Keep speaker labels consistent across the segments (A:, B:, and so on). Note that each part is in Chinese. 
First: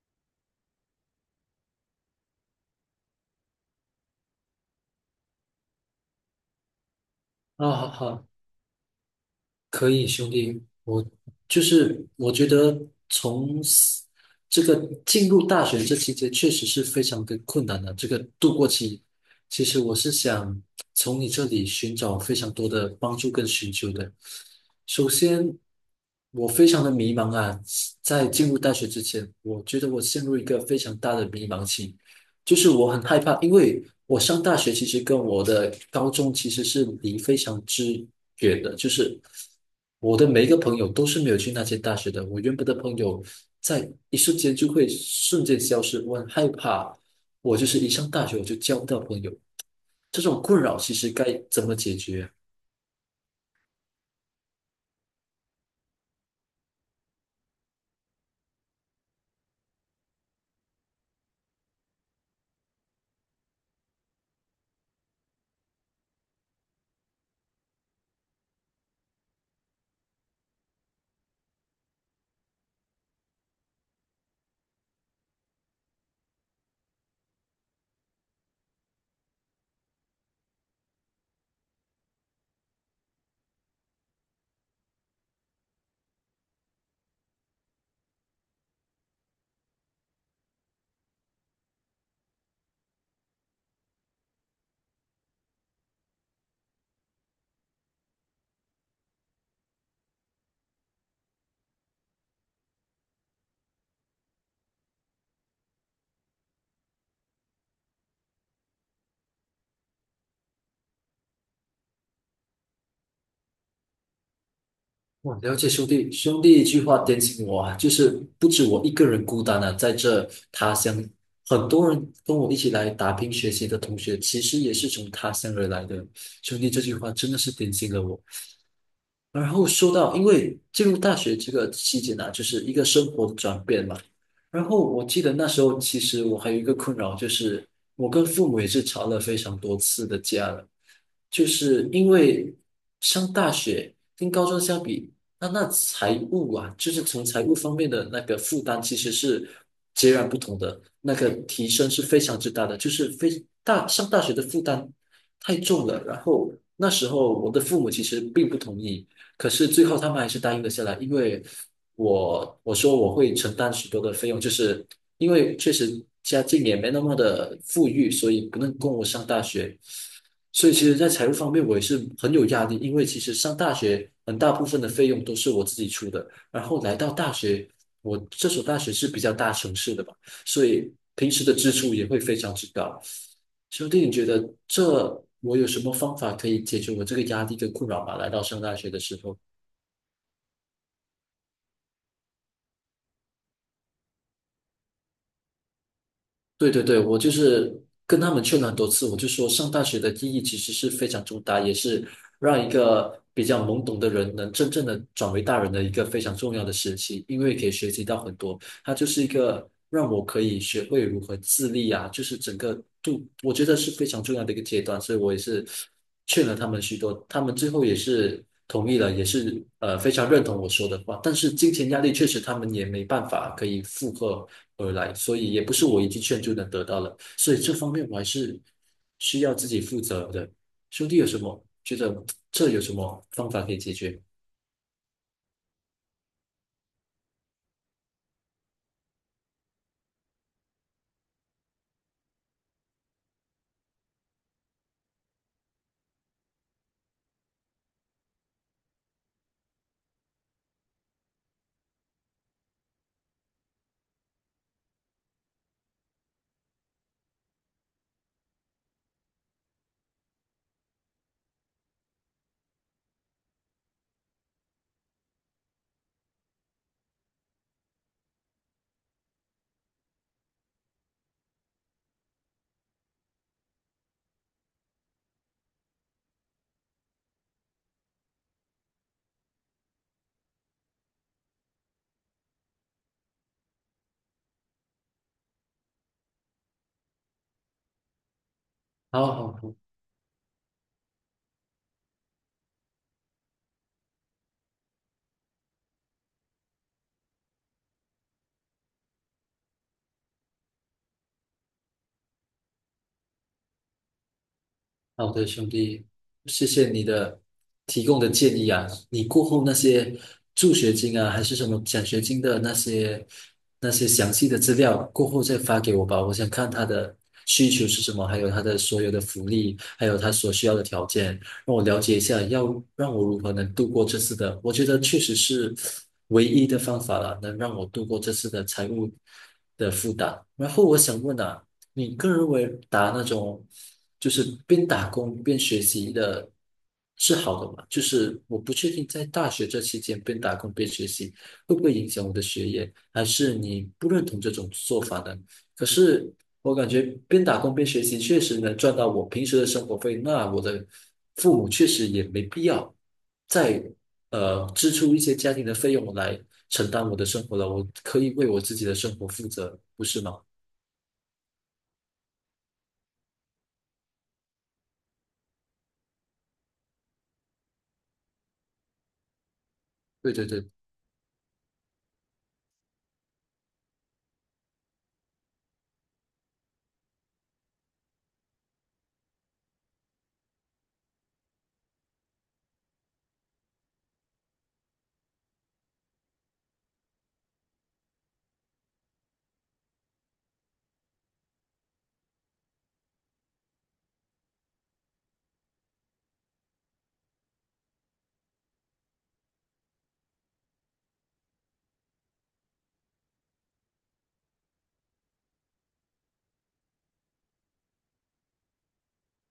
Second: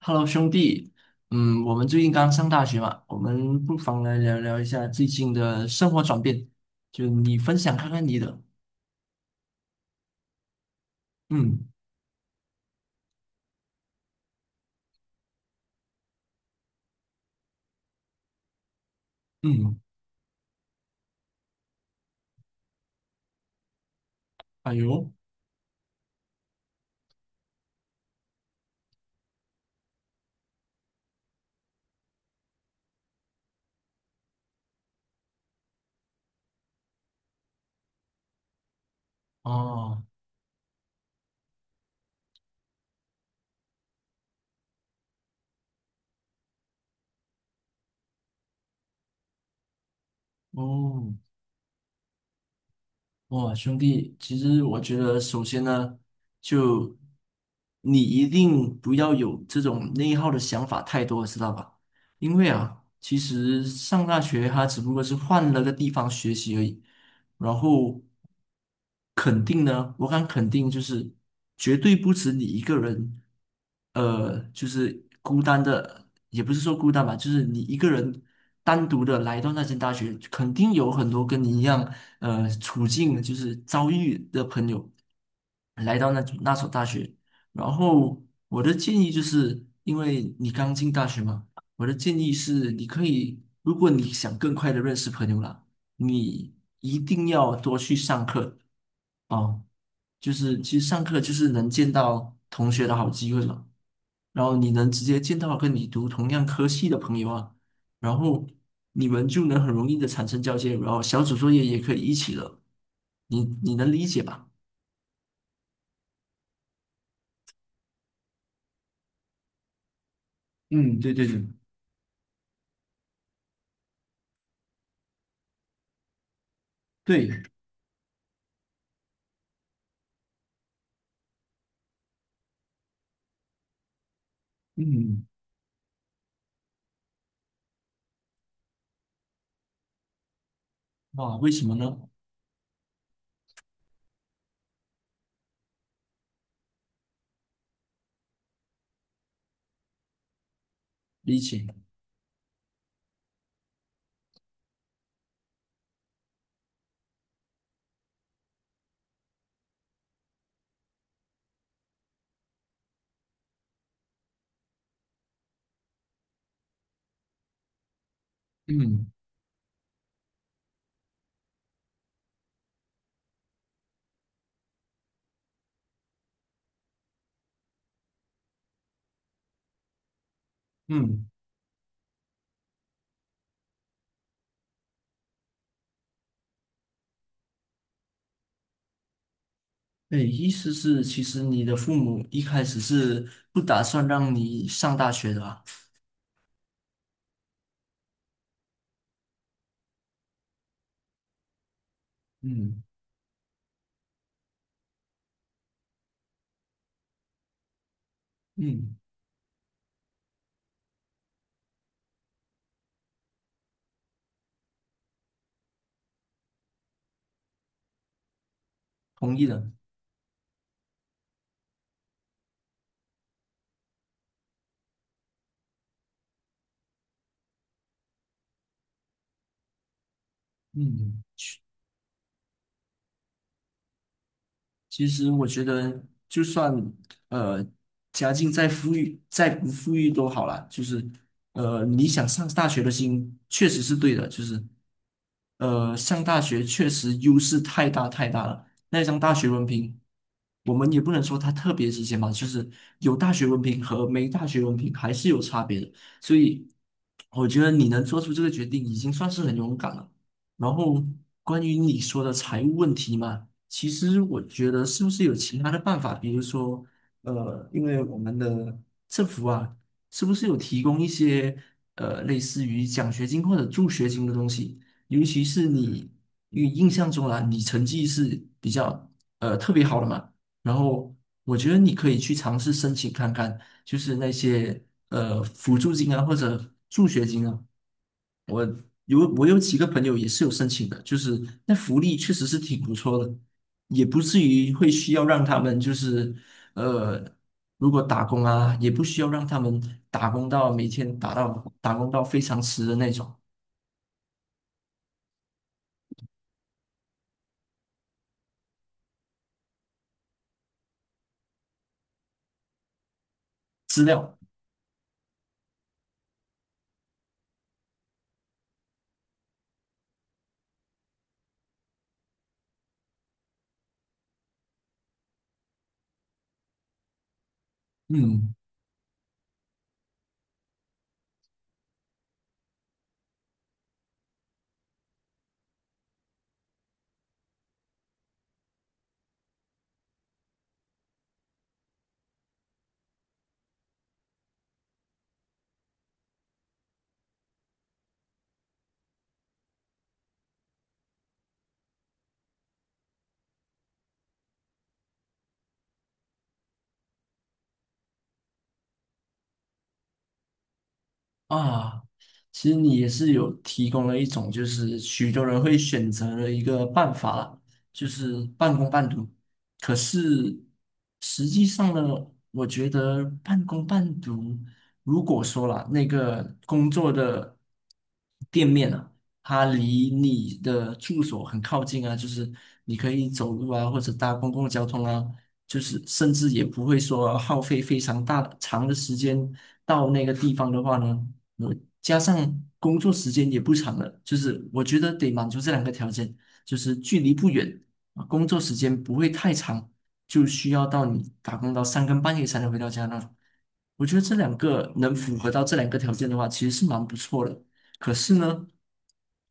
A: Hello，兄弟，我们最近刚上大学嘛，我们不妨来聊聊一下最近的生活转变，就你分
B: 啊，
A: 享看
B: 好
A: 看你
B: 好，
A: 的。
B: 可以，兄弟，我就
A: 嗯
B: 是我觉得从 这个进入大学这期间确实是非常的困难的，这个度过期，其实
A: 嗯。
B: 我是想从你这里寻找非常多的帮助跟寻求的。
A: 哎
B: 首
A: 呦。
B: 先，我非常的迷茫啊，在进入大学之前，我觉得我陷入一个非常大的迷茫期。就是我很害怕，因为我上大学其实跟我的高中其实是离非常之远的，就是
A: 哦
B: 我的每一个朋友都是没有去那些大学的，我原本的朋友在一瞬间就会瞬间消失，我很害怕，我就是一上大学我就交不到朋友，这种困扰其实
A: 哦。
B: 该怎么解决啊？
A: 哇，兄弟，其实我觉得首先呢，就你一定不要有这种内耗的想法太多，知道吧？因为啊，其实上大学它只不过是换了个地方学习而已。然后肯定呢，我敢肯定就是绝对不止你一个人，就是孤单的，也不是说孤单吧，就是你一个人单独的来到那间大学，肯定有很多跟你一样，处境就是遭遇的朋友来到那所大学。然后我的建议就是，因为你刚进大学嘛，我的建议是你可以，如果你想更快的认识朋友啦。你一定要多去上课啊！就是其实上课就是能见到同学的好机会了，然后你能直接见到跟你读同样科系的朋友啊，然后你们就能很容易的产生交接，然后小组作业也可以一起了，你能理解吧？
B: 哇，了解兄弟，兄弟一句话点醒我啊，就是不止我一个人孤单啊，在这他乡，
A: 嗯，对对对
B: 很多人跟我一起来打拼学习的同学，其实也是从他乡而来的。兄弟这句话真的
A: 对。
B: 是点醒了我，然后说到，因为进入大学这个期间呢、就是一个生活的转变嘛。然后我记
A: 嗯。
B: 得那时候，其实我还有一个困扰，就是我跟父母也是吵了非常多次的架了，
A: 哇，
B: 就
A: 为什么
B: 是
A: 呢？
B: 因为上大学跟高中相比，那财务啊，就是从财务方面的那个负担其实是截然不同的，那个
A: 理解。
B: 提升是非常之大的，就是非大上大学的负担太重了。然后那时候我的父母其实并不同意，可是最后他们还是答应了下来，因为我说我会承担许多的费用，就是因为确实家境也没那么的富裕，所以不能供我
A: 嗯
B: 上大学。所以其实，在财务方面我也是很有压力，因为其实上大学很大部分的费用都是我自己出的，然后来到大学，我这所大学是比较大城市的吧，所以
A: 嗯。
B: 平时的支出也会非常之高。兄弟，你觉得这我有什么方法可以解决我这个压力跟困扰吗？来到上大学的时候。
A: 对，意思是其实你的父母一开始是不打算让你上大学的啊。
B: 对对对，我就是跟他们劝了很多次，我就说上大学的意义其实是非常重大，也是让一
A: 嗯
B: 个比较懵懂的人能真正的转为大人的一个非常重要的时期，因为可以学习到很多，它
A: 嗯。
B: 就是一个让我可以学会如何自立啊，就是整个度，我觉得是非常重要的一个阶段，所以我也是劝了他们许多，他们最后也是同意了，也
A: 同意
B: 是
A: 的。
B: 非常认同我说的话，但是金钱压力确实他们也没办法可以负荷。而来，所以也不是我一记劝就能得到了，所以这方面我还是需要自己负责的。兄弟
A: 嗯。
B: 有什么觉得这有什么方法可以解决？
A: 其实我觉得，就算呃家境再富裕，再不富裕都好啦。就是你想上大学的心确实是对的，呃上大学确实优势太大太大了。那张大学文凭，我们也不能说它特别值钱吧。就是有大学文凭和没大学文凭还是有差别的。所以我觉得你能做出这个决定，已经算是很勇敢了。然后关于你说的财务问题嘛。其实我觉得是不是有其他的办法，比如说，因为我们的政府啊，是不是有提供一些类似于奖学金或者助学金的东西？尤其是你，因为印象中啊，你成绩是比较特别好的嘛，然后我觉得你可以去尝试申请看看，就是那些辅助金啊或者助学金啊。
B: 好
A: 我
B: 好
A: 有
B: 好，
A: 几个朋友也是有申请的，就是那福利确实是挺不错的，也不至于会需要让他们呃，如果打工啊，也不需要让他们打工到每天打到打工到非常迟的那种
B: 好的，兄弟，谢谢你的提供的建议啊。你过后那些助学金啊，还是什么奖学金的那些那
A: 资
B: 些详
A: 料。
B: 细的资料，过后再发给我吧。我想看他的需求是什么，还有他的所有的福利，还有他所需要的条件，让我了解一下，要让我如何能度过这次的。我觉得确实是唯一的方法了，能让我度过这次
A: 嗯。
B: 的财务的负担。然后我想问啊。你个人认为打那种就是边打工边学习的是好的吗？就是我不确定在大学这期间边打工边学习会不会影响我的学业，还是你不认同这种做法呢？可是我感觉边打工边学习确实能赚到我平时的生活费，那我的父母确实也没必要再支出一些家庭的费用来承担我的生活了，我可以为我自己的生活负责，不是吗？
A: 啊，其实你也是有提供了一种，就是许多人会选择的一个办法啦，就是半工半读。可
B: 对对
A: 是
B: 对。
A: 实际上呢，我觉得半工半读，如果说啦，那个工作的店面啊，它离你的住所很靠近啊，就是你可以走路啊，或者搭公共交通啊，就是甚至也不会说耗费非常大长的时间到那个地方的话呢。我加上工作时间也不长了，就是我觉得得满足这两个条件，就是距离不远啊工作时间不会太长，就需要到你打工到三更半夜才能回到家那种。我觉得这两个能符合到这两个条件的话，其实是蛮不错的。可是呢，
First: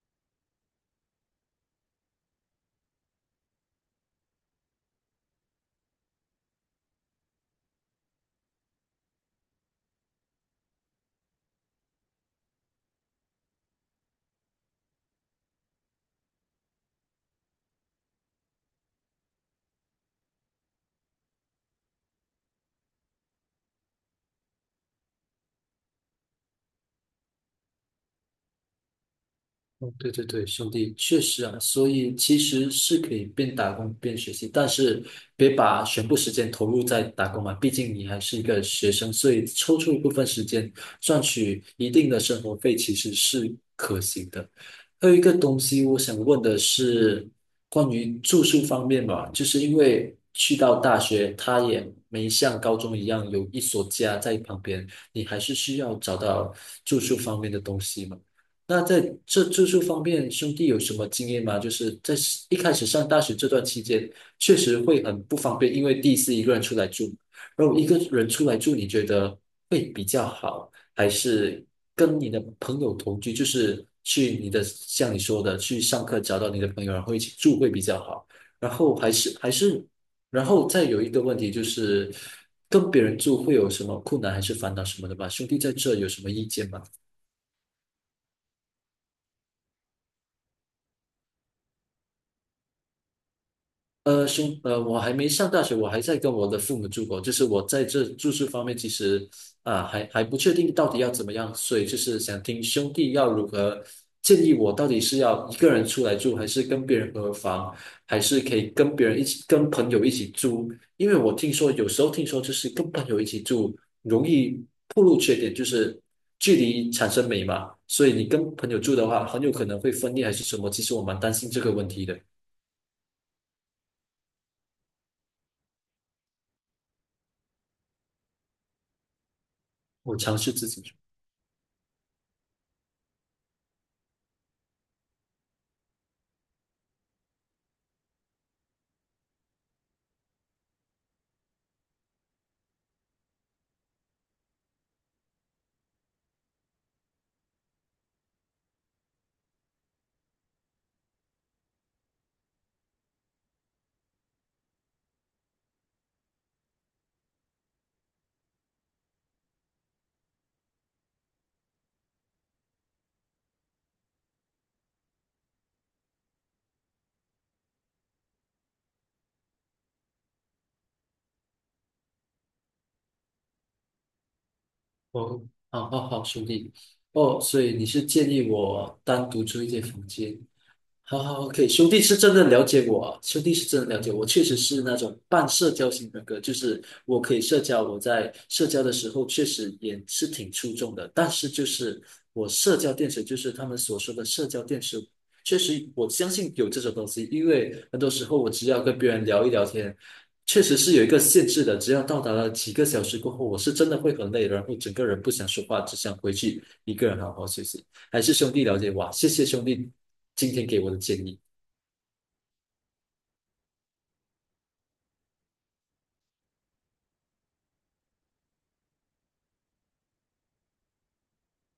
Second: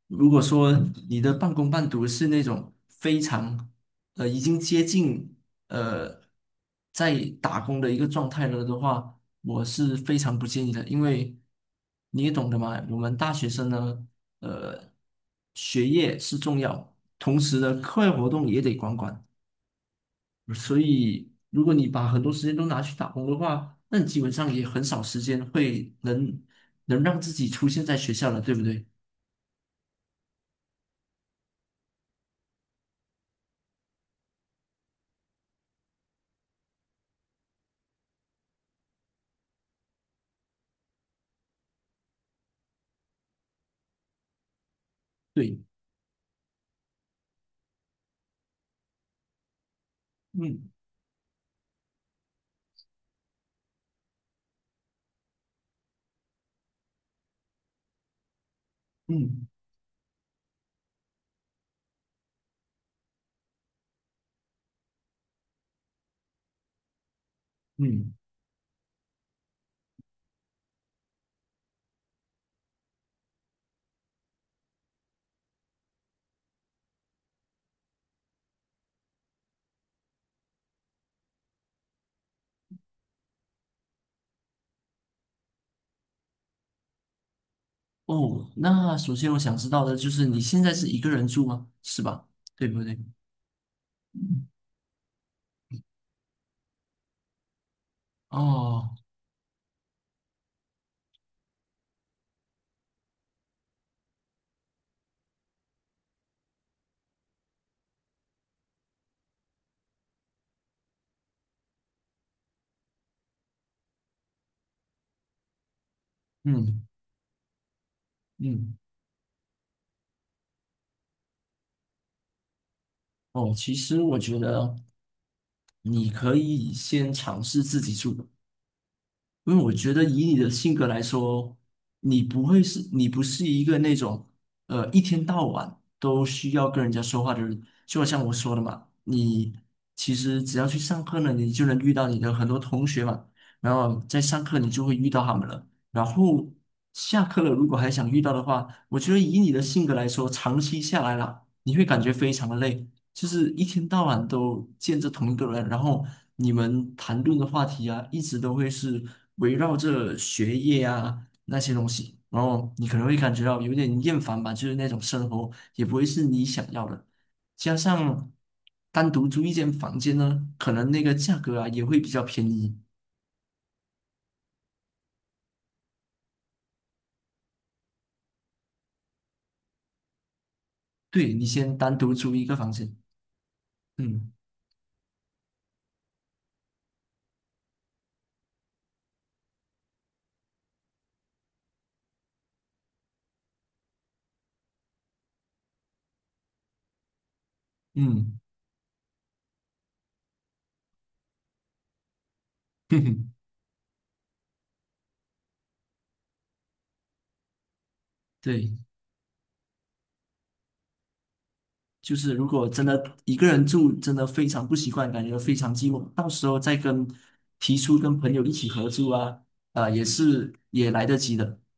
A: 如果说你的半工半读是那种非常已经接近。呃，在打工的一个状态了的话，我是非常不建议的，因为你也懂得嘛，我们大学生呢，呃，学业是重要，同时呢，课外活动也得管管，所以如果你把很多时间都拿去打工的话，那你基本上也很少时间能让自己出现在学校了，对不对？
B: 哦，对对对，兄弟，确实啊，所以其实是可以边打工边学习，但是别把全部时间投入在打工嘛，毕竟你还是一个学生，所以抽出一部分时间赚取一定的生活费其实是可行的。还有一个
A: 对。
B: 东西，我想问的是关于住宿方面吧，就是因为去
A: 嗯
B: 到大学，它也没像高中一样有一所家在旁边，你还是需要找到住宿方面的东西嘛。那在这
A: 嗯
B: 住宿方面，兄弟有什么经验吗？就是在一开始上大学这段期间，确实会很不方便，因为第一次一个人出来住。然后一个
A: 嗯。
B: 人出来住，你觉得会比较好，还是跟你的朋友同居？就是去你的，像你说的，去上课找到你的朋友，然后一起住会比较好。然后还是，然后再有一个问题就是，跟别人住会有什么困难还是烦恼什么的吧？兄弟在这有什么意见吗？
A: 哦，那首先我想知道的就是你现在是一个人住吗？是吧？对不对？
B: 我还没上大学，我还在跟我的父母住过。就是我在这住宿方面，其
A: 哦。
B: 实啊，还不确定到底要怎么样，所以就是想听兄弟要如何建议我，到底是要一个人出来住，还是跟别人合房，还是可以跟别人一起，跟朋友一起住？因为我听说有时候听说就是跟朋友一起住容易暴露缺点，就是距
A: 嗯
B: 离产生美嘛，所以你跟朋
A: 嗯。
B: 友住的话，很有可能会分裂还是什么。其实我蛮担心这个问题的，
A: 哦，其实我觉得你可以先尝试自己住。因为我觉得
B: 我
A: 以
B: 尝
A: 你的
B: 试自
A: 性格
B: 己。
A: 来说，你不是一个那种，一天到晚都需要跟人家说话的人。就好像我说的嘛，你其实只要去上课呢，你就能遇到你的很多同学嘛，然后在上课你就会遇到他们了。然后下课了，如果还想遇到的话，我觉得以你的性格来说，长期下来啦，你会感觉非常的累，就是一天到晚都见着同一个人，然后你们谈论的话题啊，一直都会是围绕着学业啊那些东西，然后你可能会感觉到有点厌烦吧，就是那种生活也不会是你想要的。加上单独租一间房间呢，可能那个价格啊也会比较便宜。
B: 哦，好好好，兄弟，哦，所以你是建议我单独租一间房间，好
A: 对，
B: 好
A: 你
B: ，OK,
A: 先
B: 兄
A: 单
B: 弟
A: 独
B: 是
A: 租
B: 真
A: 一
B: 的
A: 个
B: 了
A: 房
B: 解
A: 间。
B: 我啊，兄弟是真的了解我，
A: 嗯
B: 确实是那种半社交型人格，就是我可以社交，我在社交的时候确实也是挺出众的，但是就是我社交电池，就是他们所说的社交电池，确实我相信有这种东西，因为很多时候
A: 嗯。
B: 我只要跟别人聊一聊天，确实是有一个限制的，只要到达了几个
A: 哼
B: 小时
A: 哼。
B: 过后，我是真的会很累，然后整个人不想说话，只想回去一个人好好休息。还是兄弟
A: 对。
B: 了解哇，谢谢兄弟今天给我的建议，
A: 就是如果真的一个人住，真的非常不习惯，感觉非常寂寞。到时候再跟提出跟朋友一起合租啊，啊、也是也来得及的。